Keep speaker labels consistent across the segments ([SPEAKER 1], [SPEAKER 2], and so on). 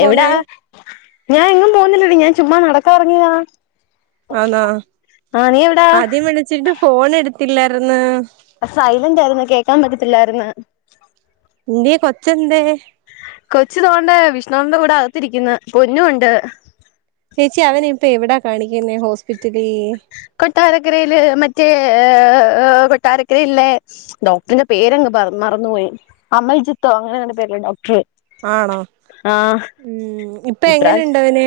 [SPEAKER 1] എവിടാ? ഞാനെങ്ങും പോന്നില്ലടീ. ഞാൻ ചുമ്മാ നടക്കാ എറങ്ങിയതാ.
[SPEAKER 2] ആന്നാ?
[SPEAKER 1] എവിടാ
[SPEAKER 2] ആദ്യം വിളിച്ചിട്ട് ഫോൺ എടുത്ത് ത്തില്ലാർന്ന്.
[SPEAKER 1] സൈലന്റായിര്ന്ന്. കേക്കാൻ പറ്റത്തില്ലായിര്ന്ന്.
[SPEAKER 2] എന്ത്യേ? കൊച്ചന്തേ?
[SPEAKER 1] കൊച്ച് ദോണ്ടേ വിഷ്ണുവേട്ടന്റെ കൂടെ അകത്തിരിക്ക്ന്ന്. പൊന്നു ഇണ്ട്.
[SPEAKER 2] ഏച്ചി അവനെ ഇപ്പ എവിടാ കാണിക്ക്ന്നേ ഹോസ്പിറ്റലി
[SPEAKER 1] കൊട്ടാരക്കരയില് മറ്റേ ഏഹ് ഈഹ് കൊട്ടാരക്കര ഇള്ളേ, ഡോക്ടറിന്റെ പേരങ്ങ് പറ മറന്ന്പോയി. അമൽജിത്തോ അങ്ങനെങ്ങാണ്ട് പേരുള്ള ഡോക്ടറേ
[SPEAKER 2] ആണോ? ഉം. ഇപ് ഇപ്പ എങ്ങനെണ്ട് അവന്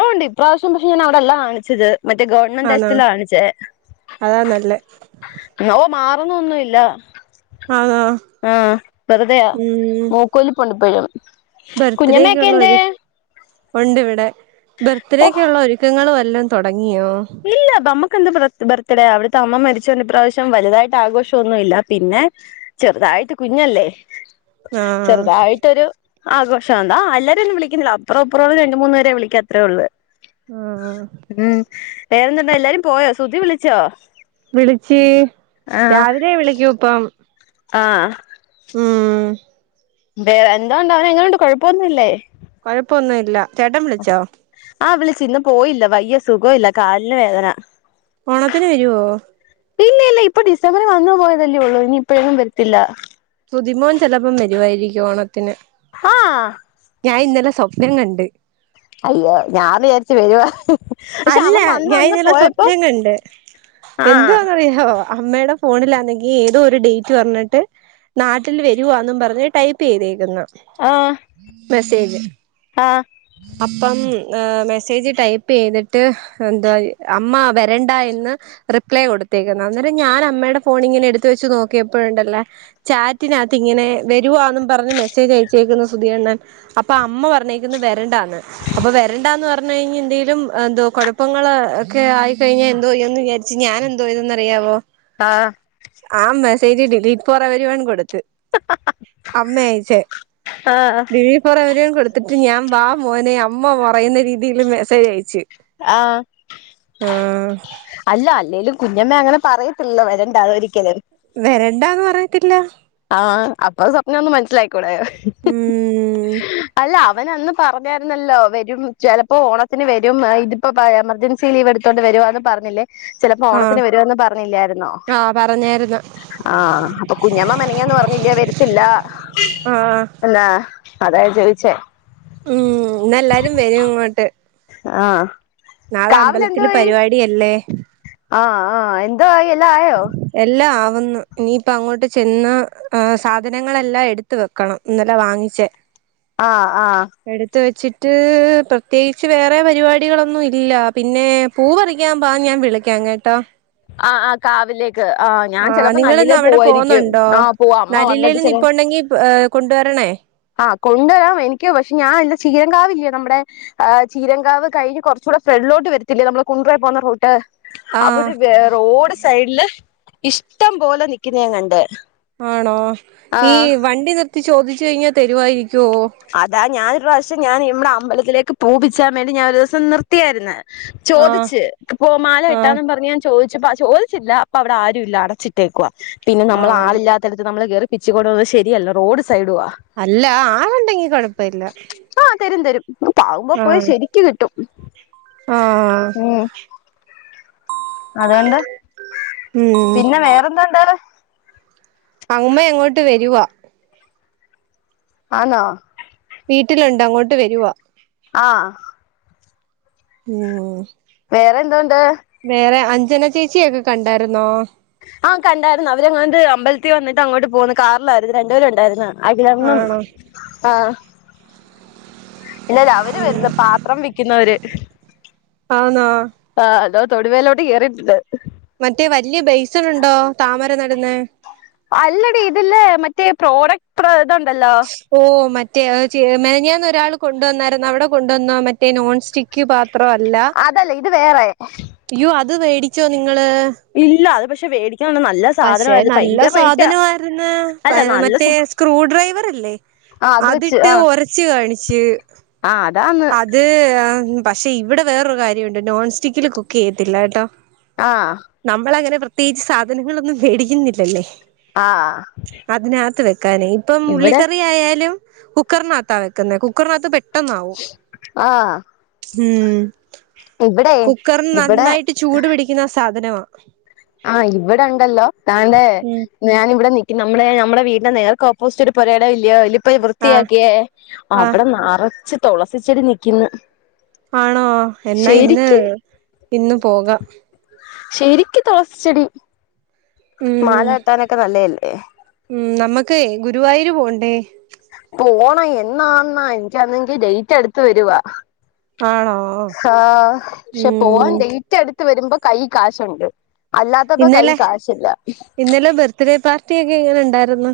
[SPEAKER 1] ഇപ്പോണ്ട്. ഇപ്രാവശ്യം പക്ഷെ ഞാൻ അവിടെല്ലാ കാണിച്ചത്. മറ്റേ ഗവൺമെന്റ്
[SPEAKER 2] ആന്നോ
[SPEAKER 1] ആശൂത്രീലാ കാണിച്ചേ.
[SPEAKER 2] അതാ നല്ലെ
[SPEAKER 1] നോ മാറുന്നൊന്നുല്ല
[SPEAKER 2] ആന്നോ
[SPEAKER 1] ആഹ് വെറുതെയാ.
[SPEAKER 2] ഉം
[SPEAKER 1] മൂക്കൊലിപ്പ്ണ്ടിപ്പഴും. കുഞ്ഞ മേക്കന്ത്
[SPEAKER 2] കൊണ്ട് വിടെ
[SPEAKER 1] ഓ
[SPEAKER 2] ബർത്ത്ഡേക്ക്ള്ളെ ഒരുക്കങ്ങള് എല്ലാ തൊടങ്ങി
[SPEAKER 1] ഇല്ല ബമ്മക്കെന്ത് ബ്ര ബെർ ത്തിടെ അവിടുത്തെ അമ്മ മരിച്ചോണ്ട് ഇപ്രാവശ്യം വലുതായിട്ട് ആഘോഷൊന്നുല്ല പിന്നെ ചെറുതായിട്ട് കുഞ്ഞല്ലേ
[SPEAKER 2] ആഹ്
[SPEAKER 1] ചെറുതായിട്ടൊരു ആഘോഷം അധ അല്ലാരൊന്നു വിളിക്കിന്ന്ല്ല അപ്പറ ഇപ്പറുവെ രണ്ട് മൂന്ന് പെരെ വിളിക്കാ അത്രേ ഒള്ളു
[SPEAKER 2] ആഹ്
[SPEAKER 1] വേറെന്തുണ്ട് എല്ലാരും പോയോ സുതി വിളിച്ചോ?
[SPEAKER 2] വിളിച്ച്.
[SPEAKER 1] ആഹ്
[SPEAKER 2] രാവിലെ വിളിക്കൂപ്പം
[SPEAKER 1] ആഹ്
[SPEAKER 2] ഉം
[SPEAKER 1] വേറെ എന്താ ഉണ്ട് അവന് എങ്ങനെയുണ്ട് കൊഴപ്പമൊന്നുംല്ലേ
[SPEAKER 2] കുഴപ്പൊന്നു ഇല്ല ചേട്ടൻ വിളിച്ചോ
[SPEAKER 1] ചിന്ന് ഇന്ന് പോയില്ല വയ്യ സുഖം ഇല്ല കാലിന് വേദന
[SPEAKER 2] ഓണത്തിന് വരുവോ
[SPEAKER 1] ഇല്ല ഇല്ല ഇപ്പൊ ഡിസംബറി വന്നു പോയതല്ലേ ഒള്ളൂ ഇനി ഇപ്പോഴൊന്നും വരത്തില്ല
[SPEAKER 2] സുതിമോൻ ചിലപ്പോം വരുവായിരിക്കും ഓണത്തിന്
[SPEAKER 1] ആഹ്
[SPEAKER 2] ഞാൻ ഇന്നലെ സ്വപ്നം കണ്ട്
[SPEAKER 1] അയ്യോ ഞാന്ന് വിചാരിച്ചു വരുവാ പക്ഷെ
[SPEAKER 2] അല്ല
[SPEAKER 1] അവൻ വന്ന്
[SPEAKER 2] ഞാൻ
[SPEAKER 1] വന്ന്
[SPEAKER 2] ഇന്നലെ
[SPEAKER 1] പോയപ്പോ
[SPEAKER 2] സ്വപ്നം കണ്ട്
[SPEAKER 1] ആഹ്
[SPEAKER 2] എന്തോന്നറിയോ അമ്മയുടെ ഫോണിലാണെങ്കിൽ ഏതോ ഒരു ഡേറ്റ് പറഞ്ഞിട്ട് നാട്ടിൽ വരുവാെന്നും പറഞ്ഞ് ടൈപ്പ് ചെയ്തേക്കുന്നു
[SPEAKER 1] ആഹ്
[SPEAKER 2] മെസേജ്
[SPEAKER 1] ആഹ്
[SPEAKER 2] അപ്പം മെസ്സേജ് ടൈപ്പ് ചെയ്തി ട്ട് എന്താ അമ്മ വരണ്ട എന്ന് റിപ്ലൈ കൊടുത്തേക്കുന്ന അന്നേരം ഞാൻ അമ്മയുടെ ഫോൺ ഇങ്ങനെ എടുത്ത വെച്ച് നോക്കിയപ്പോഴുണ്ടല്ലേ ചാറ്റിനകത്ത് ഇങ്ങനെ വരുവാന്ന് പറഞ് മെസ്സേജ് അയച്ചേക്കുന്നു സുധി അണ്ണൻ അപ്പൊ അമ്മ പറഞ്ഞേക്കുന്നത് വരണ്ട അപ്പൊ വരണ്ടന്ന് പറ പറഞ്ഞു കഴിഞ്ഞാൽ എന്തേലും എ തോ കുഴപ്പങ്ങള് ഒക്കെ ആയിക്കഴിഞ്ഞാൽ എന്തോ ചെയ്യും എന്ന് വിചാരിച്ച് ഞാൻ എന്തോ ചെയ്‌തന്നു അറിയാവോ
[SPEAKER 1] ആഹ്
[SPEAKER 2] ആ message delete for everyone കൊടുത്തു ട്ട് അമ്മയയച്ച
[SPEAKER 1] ആഹ്
[SPEAKER 2] ഡിലീറ്റ് ഫോർ എവരി എടുത്തിട്ട് ഞാൻ വാ മോനെ അമ്മ പറയുന്ന രീതിയില് മെസ്സേജ് അയച്ച്
[SPEAKER 1] ആഹ്
[SPEAKER 2] ആഹ്
[SPEAKER 1] അല്ല അല്ലേലും കുഞ്ഞമ്മേ അങ്ങനെ പറയത്തില്ല വരണ്ട [unintelligible] ഒരിക്കലും
[SPEAKER 2] വരണ്ടാന്ന് പറയത്തില്ല
[SPEAKER 1] ആഹ്അപ്പൊ സ്വപ്നന്ന് മനസ്സിലായി ക്കൂടെ
[SPEAKER 2] ഉം
[SPEAKER 1] അല്ല അവനന്ന് പറഞ്ഞരുന്നല്ലോ വരും ചിലപ്പോൾ ഓണത്തിന് വരും ഇതിപ്പോൾ എമർജൻസി ലീവ് എടുത്തുകൊണ്ട് വരുവന്ന് പറഞ്ഞില്ലേ ചിലപ്പോ
[SPEAKER 2] ആഹ്
[SPEAKER 1] ഓണത്തിന് വരുമന്ന് പറഞ്ഞില്ലായിന്നോ
[SPEAKER 2] ആഹ് പറഞ്ഞായിരുന്നു
[SPEAKER 1] ആഹ അപ്പൊ കുഞ്ഞമ്മ അന്ന് പറഞ്ഞില്ല വരത്തില്ല
[SPEAKER 2] ആഹ്
[SPEAKER 1] എന്നന്താ അതായ ചോദിച്ചേ
[SPEAKER 2] ഉം എല്ലാരും വരും ഇങ്ങോട്ട്
[SPEAKER 1] ആഹ
[SPEAKER 2] നാളെ അമ്പലത്തി പരിപാടി അല്ലേ
[SPEAKER 1] ആഹ് ആ് എന്താ ഇല്ല ആോ
[SPEAKER 2] ന്നു ഇനിയിപ്പ അങ്ങോട്ട് ചെന്ന് സാധനങ്ങളെല്ലാം എടുത്ത വെക്കണം ഇന്നല്ല വാങ്ങിച്ചേ
[SPEAKER 1] ആഹ ആഹ
[SPEAKER 2] മ പ്രത്യേകിച്ച് വേറെ പരിപാടികളൊന്നും ഇല്ല പിന്നെ പൂ പററിക്കാൻമ്പാ ഞാൻ വിളക്കാംങ്ങ കേട്ടാ
[SPEAKER 1] ആ് ആ് കാവിലേ
[SPEAKER 2] ആ നിങ്ങ ഇന്ന് അവിടെ പോുന്നുണ്ടോ
[SPEAKER 1] ആ പോവാ അമ്മ വന്നിട്ട്
[SPEAKER 2] നല്ലില്ലയിൽന്ന് ഇപ്പ ഉണ്ടെങ്കി ഏ കൊണ്ടുവരണേ
[SPEAKER 1] ആഹ കൊണ്ടുവരാം എനിക്ക് പക്ഷെ ഞാാനല്ല ചീരംകാവില്ലേ നമ്മുടെ ചീരങ്കകാവ് കഴിഞ്ഞ് കുറച്ചുകൂടെ ഫ്രെഡിലോട്ട് വരത്തില്ലേ നമ്മള് കുണ്ടറോ പോകുന്ന റോട്ട്
[SPEAKER 2] ആഹ്
[SPEAKER 1] അവിടെ വേറെ ഓട് സൈഡില് ഇഷ്ടം പോലെ നിക്കുന്ന കണ്ട്
[SPEAKER 2] ആണോ
[SPEAKER 1] ആ
[SPEAKER 2] ഈ വണ്ടി നി ചോദിച്ച കഴിഞ്ഞാൽ തരുവായിരിക്കും
[SPEAKER 1] അതാ ഞാൻ പ്രാവശ്യം ഞൻ ഇവിടെ അമ്പലത്തിലേക്ക് പൂപിച്ചാൻ വേണ്ടി ഞാന ഒരുിവസം നിർത്തിയായിരേ
[SPEAKER 2] ആഹ്
[SPEAKER 1] ചോദിച്ചു ഇപ്പോ മാല
[SPEAKER 2] ആഹ്
[SPEAKER 1] ഇട്ടാെന്നും പറഞ്ഞ് ഞാൻ ചോദിച്ചു ച ചോദിച്ചില്ല അപ്പൊ അവിടെ ആരുും ഇല്ല അടച്ചിട്ടേക്കുവ പിന്നെ നമ്മൾ
[SPEAKER 2] ആഹ്
[SPEAKER 1] ആളില്ലാത്തടത്ത് നമ്മള് കയറി പിച്ചച്ചുടന്നന്ന് ശരിയല്ല റോഡ
[SPEAKER 2] അല്ല ആ കണ്ടെങ്കി കുഴപ്പല്ല
[SPEAKER 1] തെഞ്ഞെടുും ഇക്ക്ാവുമ്പ പോയി ശരിക്ക കിട്ടും
[SPEAKER 2] ആഹ്
[SPEAKER 1] ഉ ഉം അതൊണ്ട്
[SPEAKER 2] ഉം
[SPEAKER 1] പിന്നെ വേറെന്താന്താല
[SPEAKER 2] അമ്മ അങ്ങോട്ട് വരുവാ
[SPEAKER 1] ആന്നോ
[SPEAKER 2] വീട്ടിലുണ്ട് അങ്ങോട്ട് വരുവാ
[SPEAKER 1] ആഹ
[SPEAKER 2] ഉം
[SPEAKER 1] വേറെ എന്തോണ്ട്
[SPEAKER 2] ജനചേച്ചിയൊക്കെ കണ്ടാരുന്നോ
[SPEAKER 1] ആ കണ്ടാരന്ന് അവരെങ്ങാണ്ട് അമ്പലത്തിൽ വന്നിട്ട് അങ്ങോട്ട് പോകന്ന് കാറിലായിരുന്നു രണ്ടേരുരൊണ്ടാര്ന്ന് അഖിലണനും
[SPEAKER 2] ആണോ
[SPEAKER 1] ആഹ് ഇല്ലലവര് വരുന്ന് പാത്രം വിക്കുന്നോര്
[SPEAKER 2] ആന്നോ
[SPEAKER 1] ആ അതോ തൊടുവേലോട്ട് കേറിട്ട്ണ്ട്
[SPEAKER 2] മറ്റേ വല്യ ബൈസനുണ്ടോ താമരനടന്നെ
[SPEAKER 1] അല്ല ഡി ഇതില്ലേ മറ്റേ പ്രോഡക്റ്റ് പ്ര ഇത്
[SPEAKER 2] ഓ മറ്റേ ചെ മെനിഞ്ഞാന്ന് ഒരാള് കൊണ്ടുവന്നായിരുന്ന അവിടെ കൊണ്ടുവന്ന മറ്റേ നോൺ സ്റ്റിക്ക്പാ
[SPEAKER 1] അതല്ല ഇത് വേറെ
[SPEAKER 2] ത് മേടിച്ചോ നിങ്-
[SPEAKER 1] ഇല്ല അത് പക്ഷ- വേടി
[SPEAKER 2] പഷെ നല്ല സാധനവാര്ന്ന്
[SPEAKER 1] അല്ല
[SPEAKER 2] പ
[SPEAKER 1] നല്ല
[SPEAKER 2] മറ്റേ
[SPEAKER 1] സ
[SPEAKER 2] സ്ക്രൂ ഡ്രൈവറില്ലേ
[SPEAKER 1] ആ അത് വെച്ച്
[SPEAKER 2] അതിട്ട്
[SPEAKER 1] ആ
[SPEAKER 2] ഒരച്ച് കാണിച്ച്
[SPEAKER 1] ആ അതാന്ന്
[SPEAKER 2] അത് പഷെ ഇവിടെ വേറൊരു കാര്യവൊണ്ട് നോൺസ്റ്റിക്കില് കുക്ക് ചെയ്യത്തില്ല കേട്ടോ
[SPEAKER 1] ആ
[SPEAKER 2] നമ്മളങ്ങനെ പ്ര ത്യേകിച്ച് സാധനങ്ങളൊന്നും മേടിക്കുന്നില്ലല്ലേ
[SPEAKER 1] ആ
[SPEAKER 2] അതിനകത്ത് വെക്കാനെ ഇപ്പം
[SPEAKER 1] ഇവിടെ
[SPEAKER 2] ഉള്ളിക്കറിയായാലും കുക്കറിനാത്താ വെക്കുന്നെ കുക്കറിനകത്ത് പെ- ട്ടെന്നാവും
[SPEAKER 1] ആഹ്
[SPEAKER 2] ഉം
[SPEAKER 1] ഇവിടെ
[SPEAKER 2] കുക്കറിന്
[SPEAKER 1] ഇവിടെ
[SPEAKER 2] നന്നായിട്ട് ചൂട് പിടിക്കുന്നാ സ് സാധനവ
[SPEAKER 1] ആഹ് ഇവിടൊണ്ടല്ലോ ന്താണ്ടെ
[SPEAKER 2] ഉം
[SPEAKER 1] ഞാനിവിടെ നി നമ്മടെ നമ്മടെ വീടിന്റെ നേർക്ക് ഓപ്പോസിറ്റ് ഒരു പൊരയിടം ഇല്ലയോ അല് ഇപ്പ
[SPEAKER 2] ആഹ്
[SPEAKER 1] വൃത്തിയാക്കിയേ
[SPEAKER 2] ആഹ്
[SPEAKER 1] അവിടെന്നറച്ച് തൊളസിച്ചെടി നിക്ക്ന്ന്
[SPEAKER 2] ആണോ എന്നാ ഇന്ന്
[SPEAKER 1] ശരിക്ക്
[SPEAKER 2] ഇന്ന് പോകാം
[SPEAKER 1] ശരിക്ക് തൊളസിച്ചെടി മാല
[SPEAKER 2] ഉം
[SPEAKER 1] കെട്ടാനൊക്കെ നല്ലല്ലേ
[SPEAKER 2] നമ്മക്കെ ഗുരുവായൂര് പോണ്ടേ
[SPEAKER 1] പോണം എന്നാന്നാ എനിക്കാണെങ്കി ഡേറ്റ് അടുത്ത് വരുവാ
[SPEAKER 2] ആണോ
[SPEAKER 1] ആഹ് പക്ഷെ പോവാൻ
[SPEAKER 2] ഉം
[SPEAKER 1] ഡേറ്റ് എടു ത്ത് വരുമ്പോ കൈ കാശുണ്ട് അല്ലാത്തപ്പോ കൈ
[SPEAKER 2] ഇന്നലെ
[SPEAKER 1] കാശില്ല
[SPEAKER 2] ഇന്നലെ ബർത്ത്ഡേ പാർട്ടി എങ്ങനെ ഉണ്ടായിരുന്നു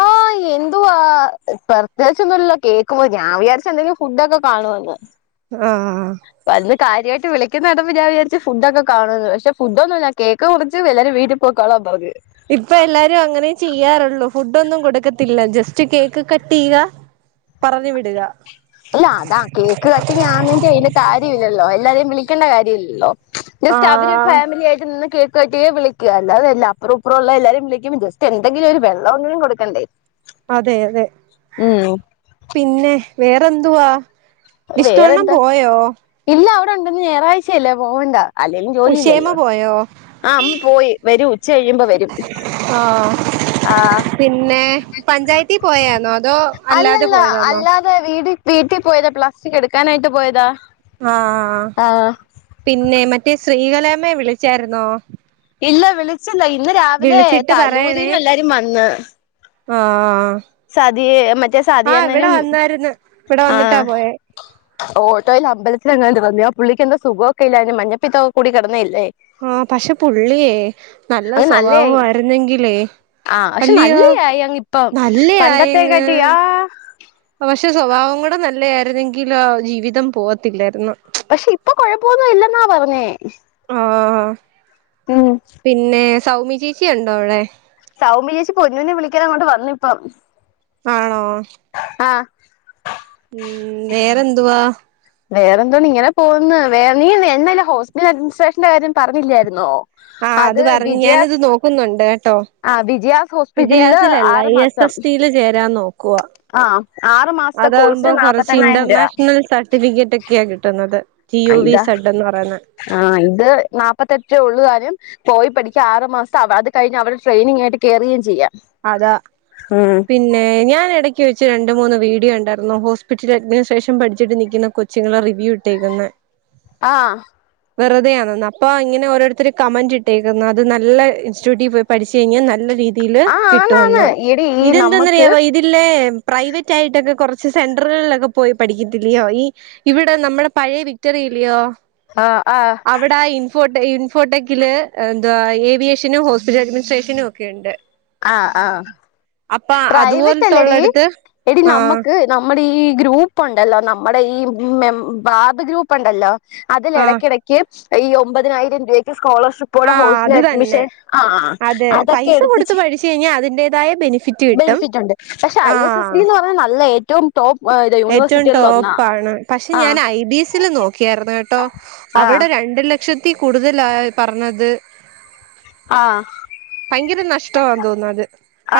[SPEAKER 1] ആഹ് എന്തുവാ പ്രത്യകിച്ചൊന്നുമല്ലോ കേൾക്കുമ്പോ ഞാൻ വിചാരിച്ച എന്തെങ്കിലും ഫുഡൊക്കെ കാണുമന്ന്
[SPEAKER 2] ആഹ്
[SPEAKER 1] കാര്യമായിട്ട് വിളിക്കുന്ന കണ്ടപ്പം ഞൻ വിചാരിച്ച് ഫുഡൊക്കെ കാണുന്നു പക്ഷെ ഫുഡൊന്നല്ല കേക്ക് മുറിച്ച് വരും വീട്ടിൽ പോക്കളാൻ പറഞ്ഞു
[SPEAKER 2] ഇപ്പൊ എല്ലാരും അങ്ങനെ ചെയ്യാറുള്ളൂ ഫുഡ് ഒന്നും കൊടുക്കത്തില്ല ജസ്റ്റ് റ്റ് കേക്ക് കട്ട് ചെയ്യുക പറഞ്ഞു വിടുക
[SPEAKER 1] അല്ല അതാ കേക്ക് കട്ടിങ് ആണെങ്കിൽ അതിന്റെ കാര്യം ഇല്ലല്ലോ എല്ലാരെയും വിളിക്കേണ്ട കാര്യം ഇല്ലല്ലോ ജസ്റ്റ് അവര്
[SPEAKER 2] ആഹ്
[SPEAKER 1] ഫാമിലിയ ആയിട്ട് നിന്ന് കേ കെട്ടിയെ വിളിക്കുക അല്ലാതെല്ല അപ്പുറപ്പറുള്ള എല്ലാരും വിളിക്കുമ്പോ ജസ്റ്റ് എന്തെങ്കിലും ഒരു വെള്ളം എങ്കിലും കൊടുക്കണ്ടേ
[SPEAKER 2] അതെ അതെ
[SPEAKER 1] ഉം
[SPEAKER 2] പിന്നെ വേറെ ന്തുവാ
[SPEAKER 1] വേറെന്താ ഇല്ല ണ്ട ഞറാഴ്ചയല്ലേ പോകേണ്ട
[SPEAKER 2] ഉഷേമ്മ പോയോ
[SPEAKER 1] അമ്മ പോയി വരും ഉച്ച കഴിയുമ്പോ വരും
[SPEAKER 2] ആഹ്
[SPEAKER 1] ആഹ്
[SPEAKER 2] പിന്നെ പഞ്ചായത്തി പോയന്നോ അതോ അല്ലാതെ
[SPEAKER 1] അല്ലല്ല
[SPEAKER 2] പോയതാന്നോ
[SPEAKER 1] അല്ലാതെ വീട് വീട്ടിൽ പോയത് പ്ലസ് കെടുക്കാനായിട്ട് പോയതാ
[SPEAKER 2] ആഹ്
[SPEAKER 1] ആഹ്
[SPEAKER 2] പിന്നെ മറ്റേ സ്ത്രീകൾ എല്ലമേ വിളിച്ചായിരുന്നോ
[SPEAKER 1] ഇല്ല വിളിച്ച ല്ല ഇന്ന് രാവിലെ
[SPEAKER 2] വിളിച്ചിട്ട് പറയണേ
[SPEAKER 1] തലൂരിന എല്ലാരും വന്ന്
[SPEAKER 2] ആഹ്
[SPEAKER 1] സതിയെ മറ്റേ
[SPEAKER 2] ആഹ് ഇവിടെ
[SPEAKER 1] സതിയണ്ണനും
[SPEAKER 2] വന്നായിരുന്നു ഇവിടെ
[SPEAKER 1] ആ
[SPEAKER 2] വന്നിട്ടാ പോയേ
[SPEAKER 1] ഓട്ടോയിൽ അമ്പലത്തിലങ്ങ പുള്ളിക്കന്താ സുഖമക്കെല്ല അതിന് മഞ്ഞപ്പത്തൊക്ക കൂ കടന്നേല്ലേ
[SPEAKER 2] ആഹ് പക്ഷെ പുള്ളിയേ നല്ല
[SPEAKER 1] അത് നല്ലയായി
[SPEAKER 2] സ്വഭാവമായിരുന്നെങ്കിലേ വല്യ
[SPEAKER 1] പണ്ടത്തെ കടിയാ
[SPEAKER 2] പക്ഷെ സ്വഭാവം കൂടെ നല്ലത ആായിരുന്നെങ്കിലും ആ ജീവിതം പോവത്തില്ലായിരുന്നു
[SPEAKER 1] പക്ഷെ ഇപ്പൊ കൊഴപ്പൊന്നും ഇല്ലെന്നാ പറഞ്ഞേ
[SPEAKER 2] ആഹ്
[SPEAKER 1] ഉം
[SPEAKER 2] പിന്നെ സൗമി ചീച്ചി ഉണ്ടോ അവിടെ
[SPEAKER 1] സൗമി ചേച്ചി പൊന്നുനെ വിളിക്കാ അങ്ങോട്ട് വന്ന ഇപ്പം
[SPEAKER 2] ആണോ ഉ വേറെന്തുവാ
[SPEAKER 1] വേറെ എന്തോണ്ട് ഇങ്ങനെ പോകന്ന് വേറെ നീ എന്നല്ല ഹോസ്റ്റൽ അഡ്മജിനിസ്ട്രേഷന്റെ കാര്യം പറഞ്ഞില്ലായിരുന്നോ
[SPEAKER 2] ആ അത് പറഞ്ഞഞ് ഞാനത് നോക്കുന്നുണ്ട് കേട്ടോ
[SPEAKER 1] ആ വിജയാസ് ഹോസ്പിറ്റലില് ആറു മാസം ആ ആറ് മാസത്തെ
[SPEAKER 2] അതാകുമ്പോ
[SPEAKER 1] കോഴ്സിന്
[SPEAKER 2] കൊറച്ച്
[SPEAKER 1] നാപ്പത്തെണ്ണായിരം രൂപ
[SPEAKER 2] ഇന്റർനാഷണൽ സർട്ടിഫിക്കറ്റ് ഒക്കെയാ കിട്ടുന്നത് ജി
[SPEAKER 1] ആ
[SPEAKER 2] യു വി
[SPEAKER 1] ഇതാ
[SPEAKER 2] സഡ്ന്ന് പറയുന്ന
[SPEAKER 1] ഉള്ളുകാനും പോയി പഠിക്കുക ആറ് മാസം അത് കഴിഞ്ഞ് അവവിടെ ട്രെയിനിങ് ആയിട്ട് കയറുകയും ചെയ്യാം
[SPEAKER 2] അതാ
[SPEAKER 1] ഉം
[SPEAKER 2] പിന്നെ ഞാൻ ഇടക്ക് ച്ച് രണ്ടു മൂന്ന് വീഡിയോ ഉണ്ടായിരുന്നു ഹോസ്പിറ്റലിൽ അഡ്മിനിസ്ട്രേഷൻ പഠിച്ചിട്ട് നൽിക്കുന്ന കൊച്ചുങ്ങളെ റിവ്യൂ ഇട്ടേക്കന്ന്
[SPEAKER 1] ആഹ
[SPEAKER 2] വെറുതെയാണെന്ന് അപ്പോ ഇങ്ങനെ ഓരുത്തരു കമന്റ് ഇട്ടേക്കുന്നത് അത് നല്ല ഇൻസ്റ്റിറ്റ്യൂട്ടിൽ പോയി പഠിച്ച കഴിഞ്ഞാൽ നല്ല രീതി
[SPEAKER 1] ആ
[SPEAKER 2] ത്തിൽ
[SPEAKER 1] ആന്നാന്ന് എടി ഈ
[SPEAKER 2] ഇതന്തന്ന്
[SPEAKER 1] നമ്മക്ക്
[SPEAKER 2] അറിയാമോ ഇതിലേ പ്രൈവറ്റ് ആയിട്ടൊക്കെ കുറച്ച് സെന്ററുകളിലൊക്കെ പോയി പഠിക്കത്തിില്ലയോ ഈ ഇവിടെ നമ്മുടെ പഴയ വിക്ടറില്ലയോ
[SPEAKER 1] ആ ആ
[SPEAKER 2] അവിടെ ഇൻഫോ ഇൻഫോടെക്കില് എന്താ ഏവിയേഷനും ഹോസ്പിറ്റൽ അഡ്മിനിസ്ട്രേഷനും ഒക്കെ ഉണ്ട്
[SPEAKER 1] ആഹ ആഹ
[SPEAKER 2] അപ്പൊ
[SPEAKER 1] പ്രൈവറ്റ് അല്ലടി.
[SPEAKER 2] അതുപോലത്തുള്ളടുത്ത്
[SPEAKER 1] എടി
[SPEAKER 2] ആഹ്
[SPEAKER 1] നമുക്ക് നമ്മുടെ ഈ ഗ്രൂപ്പ് ഉണ്ടല്ലോ നമ്മുടെ ഈ ബാബ ഗ്രൂപ്പ് ഉണ്ടല്ലോ അതല്ല
[SPEAKER 2] ആഹ്
[SPEAKER 1] എടക്കെടക്ക് ഈ ഒമ്പതിനായിരം രൂപയ്ക്ക് സ്കോളർഷിപ്പ
[SPEAKER 2] ആഹ്
[SPEAKER 1] ഹോസ്റ്റ
[SPEAKER 2] അത് തന്നെ
[SPEAKER 1] അഡ്മിഷൻ ആ അതൊക്കെ എടു
[SPEAKER 2] പഠിച്ച കഴിഞ്ഞാൽ അതിന്റേതായ ബെനിഫിറ്റ് കിട്ടും
[SPEAKER 1] ബെനിഫിറ്റ് ഉണ്ട് പക്ഷെ
[SPEAKER 2] ആ
[SPEAKER 1] ഐ എസ് എസ് ബി എന്ന് പറഞ്ഞാൽ നല്ല ഏറ്റവും ടോപ്പ് ഇത്
[SPEAKER 2] ഏറ്റവും
[SPEAKER 1] യൂണിവേഴ്സിറ്റികളിൽ ഒന്നാ
[SPEAKER 2] ടോപ്പ ആണ് പക്ഷെ
[SPEAKER 1] ആ
[SPEAKER 2] ഞാൻ ഐ ബി എസിൽ നോക്കിയരുന്ന
[SPEAKER 1] ആ
[SPEAKER 2] ട്ടോഅവിടെ രണ്ടിലും ക്ഷത്തി കൂടുതൽ ആ പറഞ്ഞത്
[SPEAKER 1] ആ
[SPEAKER 2] ഭയങ്കര നഷ്ടമാ തോന്ന അത്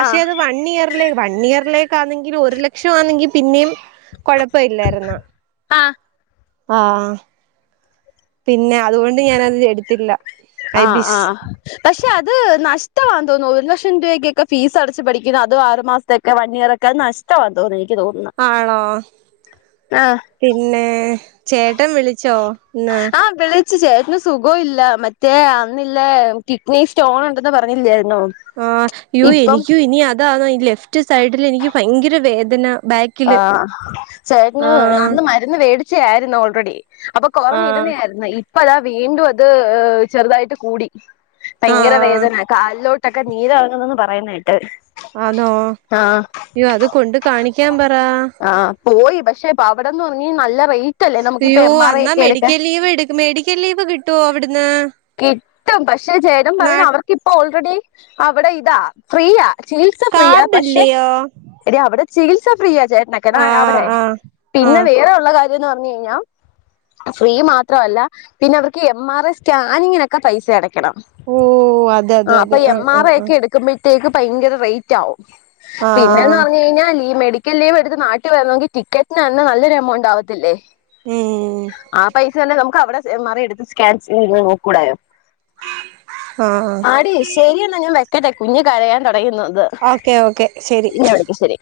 [SPEAKER 1] ആ
[SPEAKER 2] അത് വണ്ടിയറെ വൺ ഇയറിലേക്ക ആണെങ്കിൽ ഒരു ലക്ഷംമാണെങ്കിൽ പിന്നെയും കൊഴപ്പ ഇല്ലായിരുന്നാ
[SPEAKER 1] ആ
[SPEAKER 2] ആഹ പിന്നെ അതുകൊണ്ട് ഞാനത് എടുത്തില്ല ഐ
[SPEAKER 1] ആ ആ
[SPEAKER 2] ബിസ്
[SPEAKER 1] പക്ഷെ അത് നഷ്ടവാൻ തോന്നുന്നു ഒരു ലക്ഷം രൂപയ്ക്കൊക്കെ ഫീസ് അടച്ച് പഠിക്കുന്ന അും ആറു മാസത്തൊക്കെ വൺ ഇയർ ഒക്കെ അത് നഷ്ടവാൻ തോന്നി
[SPEAKER 2] ആണോ
[SPEAKER 1] ആ
[SPEAKER 2] പിന്നെ ചേട്ടൻ ചേട്ടൻ വിളിച്ചോ എന്ന
[SPEAKER 1] ആഹ് വിളിച്ചു ചേട്ടന് സുഖവും ഇല്ല മറ്റേ അന്നില്ല കിഡ്നി സ്റ്റോൺ ഉണ്ടെന്ന് പറഞ്ഞില്ലേ
[SPEAKER 2] ആഹ എനിക്കു ഇനി അത് അതാ ഈ ലെഫ്റ്റ് സൈഡിൽ എനിക്ക് ഭയങ്കര വേദന ബാക്കില്
[SPEAKER 1] ആഹ ചേട്ടന്
[SPEAKER 2] ആ
[SPEAKER 1] അന്ന് മരുന്ന് മേടിച്ചായിരുന്നുോ റെഡി അപ്പൊ
[SPEAKER 2] ആ
[SPEAKER 1] കുറഞ്ഞിരുന്ന ആയിരുന്നു ഈ അപ്പ അതാ വീണ്ടും അത് ചെറുതായിട്ട് കൂടി
[SPEAKER 2] ആ
[SPEAKER 1] ഭയങ്കര വേദന കാലിലോട്ടു ഒക്കെ നീരു ഇറങ്ങുന്നത് പറുയുന്നത് കേട്ടു
[SPEAKER 2] അനോ അത് കൊണ്ട് കാണിക്കാൻ പറ
[SPEAKER 1] ആഹ് പോയി പക്ഷെ അവിടെന്ന് നല്ല റേറ്റ് അല്ലേ നമുക്കിപ്പ
[SPEAKER 2] അയ്യോ
[SPEAKER 1] എം ആർ ഐ
[SPEAKER 2] അന്നാ
[SPEAKER 1] ഒക്കെ എടുക്കാൻ
[SPEAKER 2] മെഡിക്കൽ ലീവ് എടുക്കു മെഡിക്കൽ ലീവ് കിട്ടുവോ അവിടെ
[SPEAKER 1] കിട്ടും പക്ഷെ ജനം
[SPEAKER 2] നാ
[SPEAKER 1] പറയുന്ന അവർക്കിപ്പ ഓൾറെഡി അവിടെ ഇതാ ഫ്രീയ ചികിത്സ ഫ്രീ ആ പക്ഷെ
[SPEAKER 2] കാർഡില്ലയോ
[SPEAKER 1] അവിടെ ചികിത്സ ഫ്രീ ചേട്ടനക്കെ
[SPEAKER 2] ആ
[SPEAKER 1] അവിടെ
[SPEAKER 2] ആ ആ
[SPEAKER 1] പിന്നെ വേറെ ഉള്ള കാര്യ പറഞ്ഞുകഴിഞ്ഞു കഴിഞ്ഞാൽ ഫ്രീ മാത്രല്ല പിന്നെ അവർക്ക് എം ആർ എസ് സ്കാനിങ്ങനെയക്കെ പൈസ അടക്കും
[SPEAKER 2] ഓ അതെ അതെ
[SPEAKER 1] അപ്പൊ
[SPEAKER 2] അതെ ആ
[SPEAKER 1] എം
[SPEAKER 2] ആ
[SPEAKER 1] ആർ ഐ ഒക്കെ എടുക്കുമ്പോഴ അപ്പോഴത്തേക്ക് ഭയങ്കര റേറ്റ് ആകും
[SPEAKER 2] ആ
[SPEAKER 1] പിന്നെന്ന്
[SPEAKER 2] ആ
[SPEAKER 1] പറഞ്ഞു കഴിഞു കഴിഞ്ഞാൽ ഈ മെ മെഡിക്കൽ ലീവ് എടുത്ത് നാട്ടിൽ വരണമെങ്കിൽ ടിക്കറ്റ് തന്നെ നല്ലൊരു എമൗണ്ട് ആവത്തില്ലേ
[SPEAKER 2] ഉം
[SPEAKER 1] ആ പൈസ തന്നെ നമുക്ക് അവിടെ എം ആർ ഐ എടുത്ത് സ്കാൻ നോക്കിക്കോടയോ
[SPEAKER 2] ആഹ്
[SPEAKER 1] ആടി ശരിയെന്ന ഞാൻ വ കേട്ടെ കുഞ്ഞഞ് കരയണ്ടോ യുന്നത്
[SPEAKER 2] ഓക്കെ ഓക്കെ ശരി
[SPEAKER 1] ഇന്നവിടക്ക് ശരി